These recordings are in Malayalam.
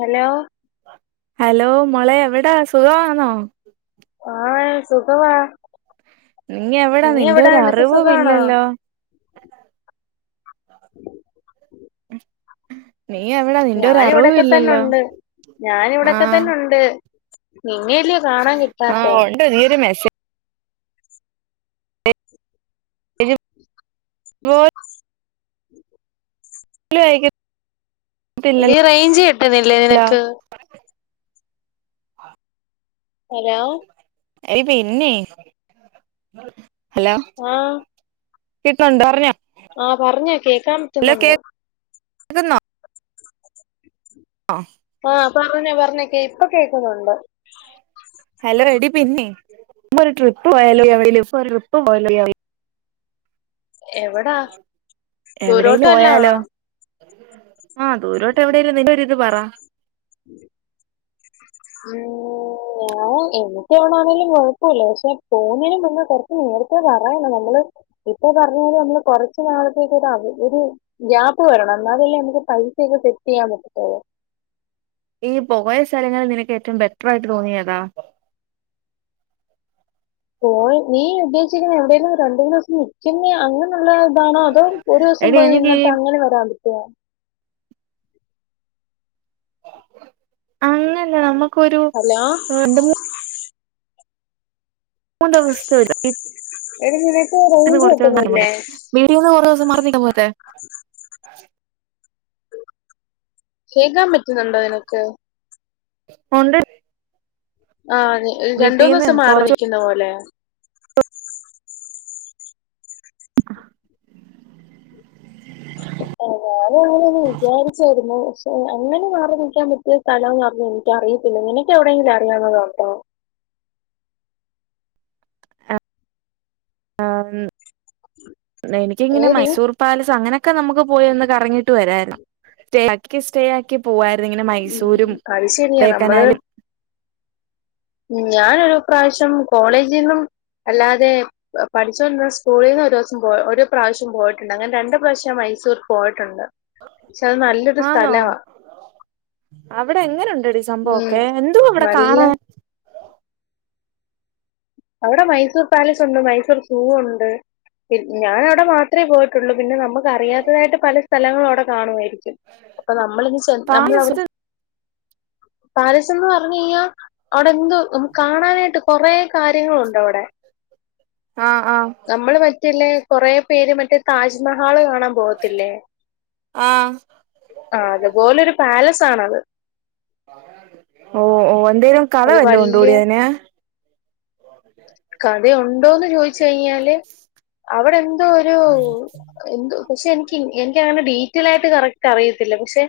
ഹലോ ഹലോ മോളെ എവടാ സുഖവാന്നോ ആഹ് സുഖവാ നീ എവിടാ നീ നിന്റെ എവടാ ഒരു നിനക്ക് അറിവും സുഖവാണോ? ഇല്ലല്ലോ ഉം ഞാനിവിടെക്കെതന്നൊണ്ട് ആഹ് ഞാനിവിടെക്കതന്നൊണ്ട് നിന്നെയല്ലിയോ കാണാൻ കിട്ടാത്തെ? നീയൊരു മെസ്സേജ് ഓൽ ട്ടിലായിക്കും എടീ റേഞ്ച് കിട്ടുന്നില്ലേ നിനക്ക്? ഹലോ എയ് പിന്നേ ഹലോ? ആ കിട്ട്ന്നൊണ്ട് പറഞ്ഞോ ആ പറഞ്ഞോ കേക്കാൻ ഹലോ പറ്റുന്നൊണ്ട് കേൾക്കുന്നോ ആ ആഹ് പറഞ്ഞോ പറഞ്ഞോ കേ ഇപ്പൊ കേക്കുന്നുണ്ട്. ഹലോ എടി പിന്നേ നമുക്കൊരു ട്രിപ്പ് പോയാലോടി എവടേലും ഒരു ട്രിപ്പ് പോയാലോടി എവടേ എവടാ എവടേലും പോയാലോ? ആഹ് ദൂരോട്ടെവടേലും നിൻ്റൊരിത് പറ. [unintelligible] ഓ ആഹ് എനിക്കെവിടാണേലും കൊഴപ്പവില്ല പക്ഷെ പോന്നേനും മുന്നേ കൊറച്ച് നേരത്തേ പറയണം. നമ്മള് ഇപ്പൊ പറഞ്ഞാല് നമ്മള് കൊറച്ച് നാളത്തേക്കൊരവ ഒരു ഗ്യാപ്പ് വരണം. എന്നാലല്ലേ നമുക്ക് പൈസയൊക്കെ സെറ്റ് ചെയ്യാൻ പറ്റത്തൊള്ളൂ. ഈ പോയ സ്ഥലങ്ങളിൽ നിനക്കേറ്റവും ബെറ്ററായിട്ട് തോന്നിയേതാ? പോയി നീ ഉദ്ദേശിക്കുന്ന എവിടെയേും ഒരു രണ്ട് മൂന്ന് ദിവസം നിൽക്കുന്ന അങ്ങനെയുള്ള താണോ അതോ ഒരു ദിവസം എടി പോയി എനിക്ക് നിന്നിട്ട് അങ്ങനെ വരാൻ പറ്റുവാ അങ്ങല്ല നമ്മക്കൊരു ഹലോ രണ്ട് മൂ [unintelligible] എടി നിനക്ക് റേഞ്ച് കിട്ടുന്നില്ലേ? വീട്ടീന്ന് കൊറേദിവസം മാറിനിന്നാ പോരെ കേക്കാൻ പറ്റുന്നുണ്ടോ നിനക്ക്? [unintelligible] ആ അതെ ഒരു വീട്ടീന്ന് രണ്ടൂന്നൂസം കുറച്ച് മാറിനിക്കുന്നപോലെ ഞാനും അങ്ങനെന്ന് വിചാരിച്ചായിരുന്നു പക്ഷെ അങ്ങനെ മാറി നിൽക്കാൻ പറ്റിയ സ്ഥലം ഒന്ന് പറഞ്ഞ എനിക്കറിയത്തില്ല നിനക്ക് എവിടെങ്കിലും അറിയാവുന്നത് ഉണ്ടോ ആം എനിക്കിങ്ങനെ ഏടി? മൈസൂർ പാലസ് അങ്ങനൊക്കെ നമുക്ക് പോയി ഒന്ന് കറങ്ങിട്ട് വെരായിരുന്ന് സ്റ്റേ ആക്കി സ്റ്റേ ആക്കി ക്ക് പോവാരുന്ന് ഇങ്ങനെ ഉം. മൈസൂരും അത് ശരിയാ. നമ്മള് കൊടൈക്കനാലും ഞാനൊരു പ്രാവശ്യം കോളേജിന്നും അല്ലാതെ പഠിച്ചുകൊണ്ടിരുന്ന സ്കൂളിന്ന് ഒരു ദിവസം പോയി ഒരു പ്രാവശ്യം പോയിട്ടുണ്ട് അങ്ങനെ രണ്ട് പ്രാവിശ്യം ഞാൻ മൈസൂർ പോയിട്ടുണ്ട് പക്ഷെ അത് നല്ലൊരു ആന്നോ സ്ഥലവാ അവിടെ എങ്ങനുണ്ടടി ഈ ഉം. സംഭവൊക്കെ എന്തുവാ അവിടെ നല്ല കാണാൻ [inaudible] അവിടെ മൈസൂർ പാലസ് ഉണ്ട് മൈസൂർ സൂ ഉണ്ട് പിൻ ഞാന് അവിടെ മാത്രമേ പോയിട്ട് [unintelligible] നമുക്ക് അറിയാത്തതായിട്ട് പല സ്ഥലങ്ങളും അവിടെ കാണുമായിരിക്കും അപ്പൊ നമ്മളിന്ന് നമ്മൾവിടെ പാലസ് പാലസ് എന്ന് പറഞ്ഞ് കഴിഞ്ഞാ അവിടെ എന്ത് നമുക്ക് കാണാനായിട്ട് കൊറേ കാര്യങ്ങളുണ്ട് അവിടെ ആഹ് ആഹ് നമ്മള് മറ്റല്ലേ കൊറേ പേര് മറ്റേ താജ് മഹാള് കാണാൻ പോവത്തില്ലേ ആഹ് ആഹ് അതുപോലെ ഒരു പാലസ് ആണത് ഓ ഓ എന്തേലും കഥ അത് വെല്ലോം വല്യ ഉണ്ടോടി അതിന് കടയുണ്ടോന്ന് ചോദിച്ച് കഴിഞ്ഞാല് അവിടെ എന്തോ ഒരു എന്തുവാ പക്ഷെ എനിക്ക് എനിക്ക് അങ്ങനെ ഡീറ്റെയിൽ ആയിട്ട് കറക്റ്റ് അറിയത്തില്ല പക്ഷെ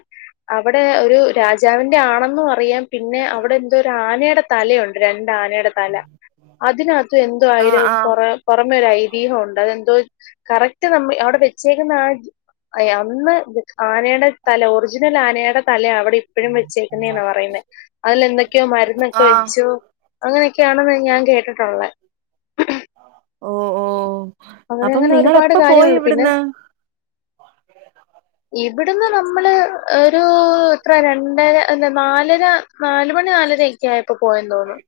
അവിടെ ഒരു രാജാവിന്റെ ആണെന്നും അറിയാം പിന്നെ അവിടെ എന്തോ ഒരു ആനയുടെ തലയുണ്ട് രണ്ട് ആനയുടെ തല അതിനകത്ത് എന്തോ ആഹ് ആയിരം ആഹ് കൊറ പുറമെ ഒരു ഐതീഹം ഉണ്ട് അതെന്തോ കറക്റ്റ് നമ്മള് അവിടെ വെച്ചേക്കുന്ന ആ അയ് അന്ന് ആനയുടെ തല ഒറിജിനൽ ആനയുടെ തല അവിടെ എപ്പഴും വെച്ചേക്കുന്നെന്നാ പറയുന്നത് അതില എന്തൊക്കെയോ മരുന്നൊക്കെ ആഹ് വെച്ചു അങ്ങനെയൊക്കെയാണെന്ന് ഞാൻ കേട്ടിട്ടുള്ള ഓ ഓ അങ്ങനെ അപ്പം അങ്ങനെ നിങ്ങൾ ഒരുപാട് എപ്പോ പോയി കാര്യങ്ങളുണ്ട് പിന്നെ ഇവിടുന്ന് [inaudible] ഇവിടുന്ന് നമ്മള് ഒരു ഇത്ര രണ്ടര എന്താ നാലര നാലുമണി നാലര ഒക്കെ ആയപ്പോ പോയെന്ന് തോന്നും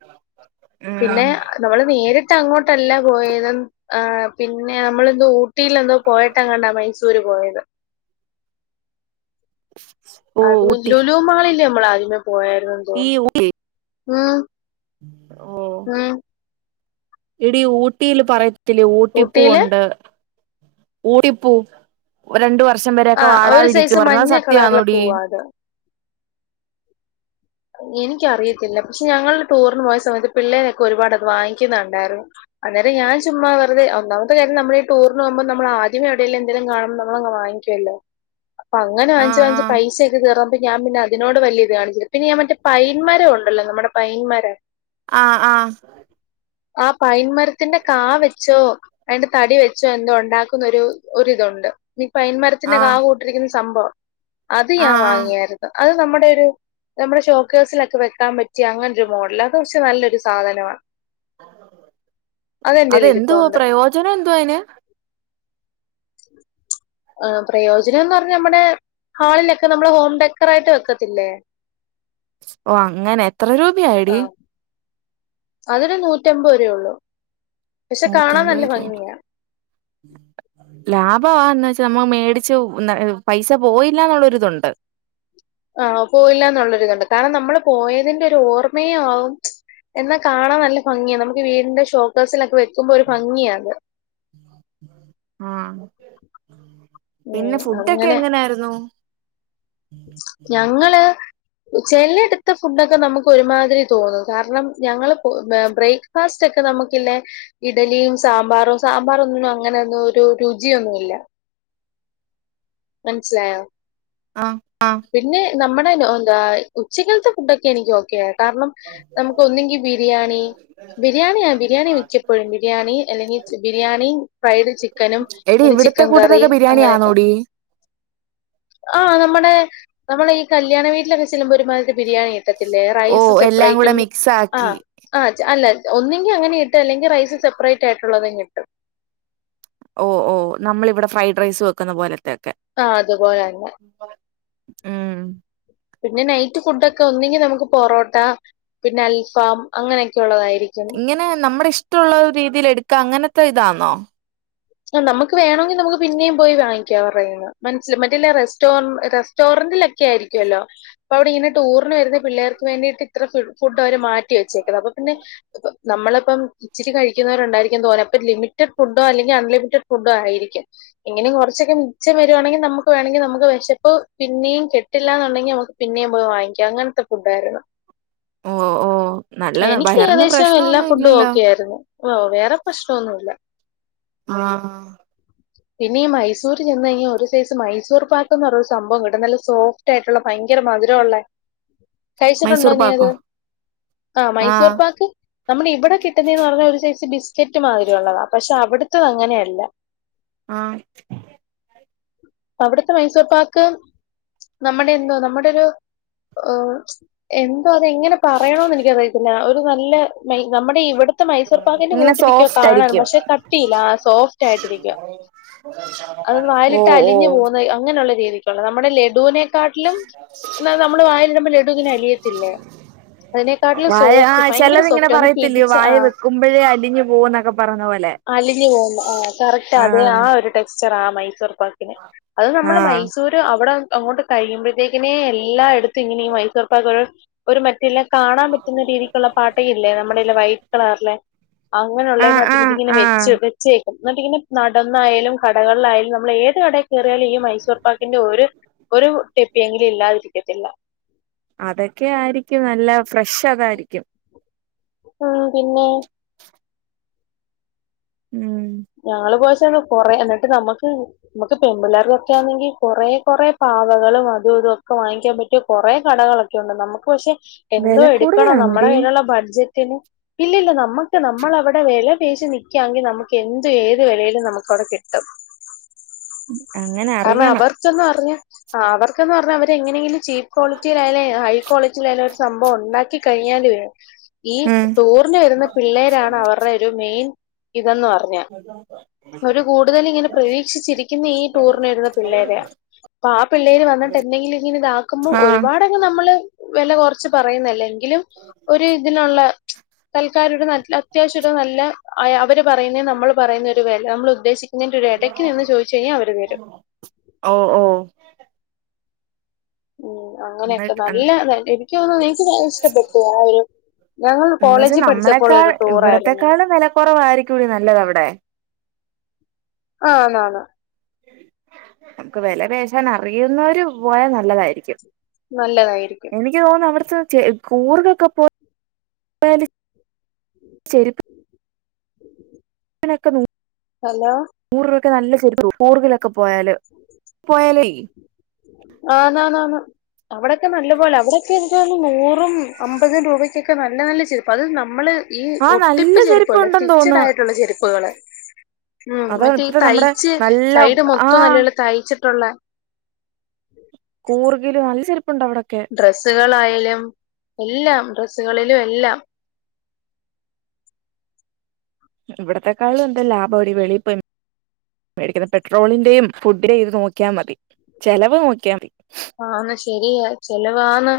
ഉം പിന്നെ നമ്മള് നേരിട്ട് അങ്ങോട്ടല്ല പോയതും ആ പിന്നെ നമ്മളെന്തോ ഊട്ടില് എന്തോ പോയിട്ടെങ്ങണ്ടാ മൈസൂര് പോയത് ഓ അത് ഊട്ടി ലുലൂ മാളില്ലേ നമ്മള് ആദ്യമേ പോയായിരുന്നെന്ന് ഈ തോന്നുന്നു ഊ [unintelligible] ഉം ഓ ഉം എടി ഊട്ടിയില് പറയത്തില്ലേ ഊട്ടിയില് ഊട്ടിപ്പൂവുണ്ട് ഊട്ടിപ്പൂ രണ്ടു വർഷം ആ വരെയൊക്കെ ഒരു വാടാതിരിക്കും സൈസ് പറഞ്ഞാൽ മഞ്ഞ കളറിലെ സത്യമാന്നോടി പൂവാ അത് എനിക്കറിയത്തില്ല പക്ഷെ ഞങ്ങളുടെ ടൂറിന് പോയ സമയത്ത് പിള്ളേരൊക്കെ ഒരുപാട് അത് വാങ്ങിക്കുന്ന കണ്ടായിരുന്ന് അന്നേരം ഞാൻ ചുമ്മാ വെറുതെ ഒന്നാമത്തെ കാര്യം നമ്മൾ ഈ ടൂറിന് പോവുമ്പൾ നമ്മൾ ആദ്യം എവിടേലും എന്തേലും കാണുമ്പോ നമ്മളങ്ങ് വാങ്ങിക്കും [unintelligible] [inaudible] അങ്ങനെ വാങ്ങിച്ച് വാങ്ങിച്ച് ആഹ് പൈസ ഒക്കെ തീർന്നപ്പോ പ്പിന്നെ ഞാൻ പിന്നെ അതിനോട് വലിയ ഇത് കാണിച്ചി പിന്നെ ഞാൻ മറ്റേ പൈൻമരം ഉണ്ടല്ലോ നമ്മുടെ പൈൻമരം ആഹ് ആഹ് ആ പൈൻ മരത്തിന്റെ കാ വെച്ചോ അയിന്റെ തടി വെച്ചോ എന്തോ ണ്ടാക്കുന്നൊരു ഒരിതുണ്ട് പൈന്മരത്തിന്റെ കാ ആഹ് കൂ [unintelligible] സംഭവം അത് ഞാൻ ആഹ് ആഹ് വാങ്ങിയായിരുന്നു അത് നമ്മുടെ ഒരു നമ്മുടെ ഷോക്ക് കേഴ്സിലൊക്കെ വെക്കാൻ പറ്റിയാ അങ്ങനൊരു മോഡല് അത് പക്ഷെ നല്ലൊരു സാധനമാ എൻ്റെ കയ്യിൽ അതെന്തു ഇരിപ്പുണ്ട് പ്രയോജനം എന്തു അയിന് ആ പ്രയോജന്ന് പറഞ്ഞ നമ്മുടെ ഹാളിലൊക്കെ നമ്മള് ഹോം ഡെക്കറായിട്ട് വെക്കത്തില്ലേ ഓ അങ്ങനെ എത്ര ആ രൂപയായെടി അതൊരു നൂറ്റിയമ്പത് രൂപ ഉള്ളൂ പക്ഷെ കാണാൻ നല്ല ഭംഗിയാണ് ലാഭവാ എന്ന വെച്ചാ നമ്മ മേടിച്ചു ന്ന പൈസ പോയില്ല എന്നൊരുത്ണ്ട് ആ പോയില്ല എന്നുള്ളരിതുണ്ട് കാരണം നമ്മള് പോയതിന്റെ ഒരു ഓർമ്മയും ആവും എന്നാ കാണാൻ നല്ല ഭംഗിയാണ് നമുക്ക് വീടിന്റെ ഷോക്കെയ്സിൽ ഒക്കെ വെക്കുമ്പോ ഒരു ഭംഗിയാ അത് ആ പിന്നെ ഉം ഫുഡൊക്കെ അങ്ങനെ എങ്ങനെയായിരുന്നു ഞങ്ങള് ചെല്ലെട്ത്ത് ഫുഡൊക്കെ നമുക്ക് ഒരുമാതിരി തോന്നും കാരണം ഞങ്ങള് പോ ബ്രേക്ക് ഫസ്റ്റ് ഒക്കെ നമുക്കില്ലേ ഇഡലിയും സാമ്പാറും സാമ്പാറൊന്നും അങ്ങനൊന്നും ഒരു രുചിയൊന്നുല്ല [inaudible] മനസ്സിലായോ? അ അ പിന്നെ നമ്മുടെ എന്താ ഉച്ചകത്തെ ഫുഡൊക്കെ എനിക്ക് ഓക്കെ കാരണം നമുക്ക് ഒന്നെങ്കി ബിരിയാണി ബിരിയാണിയ ആ ബിരിയാണി മിക്കപ്പോഴും ബിരിയാണി അല്ലെങ്കിൽ ബിരിയാണി ഫ്രൈഡ് ചിക്കനും എടി പിന്നെ ഇവിടത്തെ ചിക്കൻ കറി കൂട്ടത്തൊക്കെ അങ്ങനെയൊക്കെ ബിരിയാണിയാന്നോടി ആ നമ്മുടെ നമ്മള ഈ കല്യാണ വീട്ടിലൊക്കെ ചെല്ലുമ്പോൾ ഒരുമാതിരി ബിരിയാണി കിട്ടത്തില്ലേ ഓ റൈസ് എല്ലാം കൂടെ സെപ്പറേറ്റും മിക്സ് ആ ആക്കി ആ അല്ല ഒന്നെങ്കിൽ അങ്ങനെ ഇട്ടും അല്ലെങ്കിൽ റൈസ് സെപ്പറേറ്റ് ആയിട്ടുള്ളതെ കിട്ടും ഓ ഓ നമ്മള ഇവിടെ ഫ്രൈഡ് റൈസ് വെക്കുന്ന പോലത്തെ ഒക്കെ ആഹ് അതുപോലെന്നെ ഉം പിന്നെ നൈറ്റ് ഫുഡ് ഒക്കെ ഒന്നെങ്കി നമക്ക് പൊറോട്ട പിന്നെ അൽഫാം അങ്ങനെയൊക്കെ ഉള്ളതായിരിക്കും ഇങ്ങനെ നമ്മടെ ഇഷ്ടള്ള രീതിൽ എടുക്കാ അങ്ങൻത്തെ ഇതാന്നോ? നമക്ക് വേണമെങ്കി നമുക്ക് പിന്നേം പോയി വാങ്ങിക്കാം അവര്ടെ കൈയ്യിന് മനസ്സ മറ്റ് റെസ്റ്റോറ റെസ് റസ്റ്റോറണ്ടിലൊക്കെ ആയിരിക്കുമല്ലോ അപ്പ അവിടെ ഇങ്ങന ടൂറി വരുന്ന പിള്ളേർക്ക് വേണ്ടിട്ട് ഇത്ര ഫുഡ് അവർ മാറ്റി ച്ചേക്കുന്ന അപ്പൊ പിന്നെ നമ്മളിപ്പം ഇച്ചിരി കഴിക്കുന്നവരുണ്ടായിരിക്കും തോന്നെ അപ്പ ലിമിറ്റഡ് ഫുഡോ അല്ലെങ്ക ഫുഡ് ആയിരിക്കും എങ്ങനെ കുറച്ചൊക്കെ മിച്ചം വരുവാണെങ്കിൽ നമുക്ക് വേണമെങ്കിൽ നമുക്ക് വിശപ്പ് പിന്നെയും കിട്ടും പ [unintelligible] എന്നുണ്ടെങ്കിൽ നമുക്ക് പിന്നെയും പോയി വാങ്ങിക്കാം അങ്ങനത്തെ ഫുഡ് ആയിരുന്നു ഓ ഓ നല്ലതാ എനിക്ക് വയറിന് ഏകദേശം എല്ലാ പ്രശ്നമൊന്നും ഫുഡും ഇല്ലല്ലോ ഓക്കെയായിരുന്നു ഓ വേറെ പ്രശ്നമൊന്നുമില്ല ആഹ പിന്നെ ഈ മൈസൂര് ചെന്ന് കഴിഞ്ഞാൽ ഒരു സൈസ് മൈസൂർ പാക്ക്ന്ന് പറഞ്ഞ സംഭവം കിട്ടും നല്ല സോഫ് റ്റായിട്ടുള്ള ഭയങ്കര മധുരള്ളേ കഴിച്ചിട്ടുണ്ടോ മൈസൂർ നീ അത് പാക്കോ ആ മൈസൂർ ആഹ് പാക്ക് നമ്മൾ ഇവിടെ കിട്ടുന്നതെന്ന് പറഞ്ഞ ഒരു സൈസ് ബിസ്ക്കറ്റ് മാതിരി ഉള്ളതാ പക്ഷെ അവിടുത്തത് അങ്ങനെയല്ല ആ അവിടുത്തെ മൈസൂർ പാക്ക് നമ്മടെ എന്തോ നമ്മുടെ ഒരു എന്തോ അതെങ്ങനെ പറയണോന്ന് എനിക്കറിയത്തില്ല ഒരു നല്ല നമ്മടെ ഇവിടെ ഇപ്പത്തെ മൈസൂർ പാക്കിൻ്റെ ഇങ്ങനെ കൂട്ടിരിക്കയോ സോഫ്റ്റ് കാണാൻ ആയിരിക്കും പക്ഷെ കട്ടിയില്ല സോഫ്റ്റ് ആയിട്ടിരിക്കുവ ഒ [inaudible] അത് വായിലിട്ടാ അലിഞ്ഞു പോകുന്ന അങ്ങനെയുള്ള രീതിക്കുള്ള നമ്മുടെ ലഡുവിനെ കാട്ടിലും നമ്മള് വായലിടുമ്പോ ലഡു ഇങ്ങനെ അലിയത്തില്ലേ അതിനെക്കാട്ടിലും വായ ആ സോഫ്റ്റ് ഭയങ്കര ചിലത് ഇങ്ങനെ സോഫ്റ്റ് ഒന്ന് പറയത്തില്ലേ പിടിച്ച് ആ വായേ വെക്കുമ്പോഴേ അലിഞ്ഞു പോകും എന്നൊക്കെ പറഞ്ഞ പോലെ അലിഞ്ഞു പോകും ആഹ് കറക് അതേ ആഹ് ആ ഒരു ടെക്സ്ചർ ആ മൈസൂർ പാക്കിന് അത് നമ്മ ആഹ് മൈസൂർ അവിടെ അങ്ങോട്ട് കഴിയുമ്പോഴത്തേക്കിനെ എല്ലാ എടുത്തും ഇങ്ങനെഈ മൈസൂർ പാക്ക് ഒരു ഒരു മറ്റല്ല കാണാൻ പറ്റുന്ന രീതിക്കുള്ള പാട്ട ഇല്ലേ നമ്മുടെ വൈറ്റ് കളറില്െ ആഹ് അങ്ങനെയുള്ളതിനകത്ത് ആഹ് ഇതിങ്ങനെ വെച്ച ആഹ് വെച്ചേക്കും എന്നിട്ട് ഇങ്ങനെ നടന്നായാലും കടകളിലായാലും നമ്മൾ ഏത് കടയിൽ കയറിയാലും ഈ മൈസൂർ പാക്കിന്റെ ഒരു ഒരു ടെപ്പിയെങ്കിലും ഇല്ലാതിരിക്കത്തില്ല അതൊക്കെ ആയിരിക്കും നല്ല ഫ്രഷ് അതായിരിക്കും ഉ പിന്നെ ഉം ഞാള് പോച്ച കൊറെ എന്നിട്ട് നമ്മക്ക് നമുക്ക് പെൺമ്പുലേർ തൊക്കെ ആണെങ്കിൽ കുറ കുറെ പാവകളും അതും ഇതും ഒക്കെ വാങ്ങിക്കാൻ പറ്റും മറ്റ കുറെേ കടകളൊക്കെ ഉണ്ട് നമുക്ക് പക്ഷെ എന്തോ വില എടുക്കണം നമ്മുടെ കൂടുതലാണോടി കയ്യിലുള്ള ബഡ്ജറ്റ് ഇല്ലല്ല നമ്മുക്ക് നമ്മൾവിടെ വില പേശി നിക്കയാെങ്കി നമുക്ക് എന്ത് ഏത് നിലൽ നമുക്കവിടെ കിട്ടും അങ്ങനെ കാരണം അറിയണം അവർ അവർക്കന്ന് പറഞ്ഞ അവര് എങ്ങനെങ്കിലും ചീപ്പ് ക്വാളിറ്റിയിലായാല ഹ കോളേജിൽ ആയാലും ഒരു സംഭവം ഉണ്ടാക്കി കഴിഞ്ഞാല് ഈ ഉം ടൂറിന് വരുന്ന പിള്ളേരാണ് അവരുടെ ഒരു മെയിൻ ഇതെന്ന് പറഞ്ഞു [unintelligible] അവര് കൂടുതൽ ഇങ്ങനെ പ്രതീക്ഷിച്ചിരിക്കുന്ന ഈ ടൂറിന് വരുന്നന്ന പിള്ളേര അപ്പ ആ പിള്ളേര് വന്നിട്ട്ന്തെങ്കില ഇങ്ങനെ ഇതാക്കുമ്പോ ആഹ് ഒരുപാട് നമ്മള് വില കുറച്ച് പറയുന്നല്ലേ ഒരു ഇതിനുള്ള തൽക്കാലഒരു നട്ട അത്യാവശ്യ നല്ല അവര് പറയുന്ന നമ്മൾ പറയുന്ന ഒരു വില നമ്മൾ ഉദ്ദേശിക്ക ഓ ഓ ഉം അങ്ങനെയൊക്കെ എന്നിട്ട് നല്ല എനിക്ക് തോന്ന എനിക്ക് ഇഷ്ടപ്പെട്ടു ആ ഒരു ഞങ്ങൾ എന്ന് വെച്ചാ കോളേജിൽ പഠിച്ചപ്പോൾ ഒരു ടൂർ ആയിരുന്നു കുറവായിരിക്കുംകൂടി നല്ലത് അവിടെ ആ ന്നാന്ന് നമുക്ക് വിലപേഷൻ അറിയുന്നവര് പോയാ നല്ലതായിരിക്കും നല്ലതായിരിക്കും എക്ക് തോന്ന അവിടു കൂറൊക്കെ പോ ക്കെുന്നുോ [unintelligible] ഹലോ നൂറ്ൂപൊക്കെ നല്ല ചെരുപ്പ് കൂറുകിലൊക്കെ പോയാല് പോയാലേ ആ ന്നാ ന്നാണ് അവിടെൊക്കെ നല്ലപോലെ അവിടെൊക്കെ എന്താണ് നൂറും അമ്പതും രൂപയ്ക്കൊക്കെ നല്ല നല്ല ചെരുപ്പാ അത് നമ്മള് ഈ ആ നല്ല ഒട്ടിപ്പ് ചെരുപ്പ ചെരുപ്പ് അല്ലെ ഉണ്ടെന്ന് സ്‌റ്റിച്ചഡ് തോന്നുന്നു ആയിട്ടുള്ള ചെരുപ്പുകള് ഉം അതാ മറ്റേ ഇത്ര നമ്മുടെ ഈതയ്ച്ച് നല്ല സൈഡ് ആ മൊത്തം നല്ലല്ല തയ്ച്ചിട്ടുള്ള കൂർ ഗില് നല്ല ചെപ്പുണ്ടണ്ട് അവിടൊക്കെ ഡ്രസ്സുകളായാലും എല്ലാം ഡ്രസ്സുകളിലും എല്ലാം ഇവിടത്തെക്കാളും എന്താ ലാഭം അടി വളി ഇ മേടിക്കുന്ന പെട്രോളിന്റെയും ഫുഡിന്റെ ഇത് നോക്കിയൽ മതി ചെലവ് നോക്കിയാൽ മതി ആശരിയ ചെലവാാണ്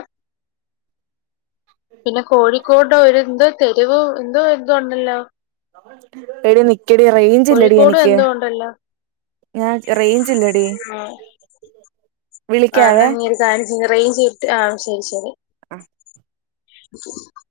പിന്നെ കോഴിക്കോട് ഒരുന്തോ തെരുവ് എന്തോ എന്ത ഉണ്ടല്ലോ എടി നിക്കടി റേഞ്ച് ഇല്ലടി കോഴിക്കോട് എനിക്ക് എന്തോ ഉണ്ടല്ലോ ഞാൻ റേഞ്ചില്ലടി ആ വിളിക്കാവേ ആഹ് റേഞ്ച് ചെയ്ട്ട് ആഹ് ശരി ശരി അ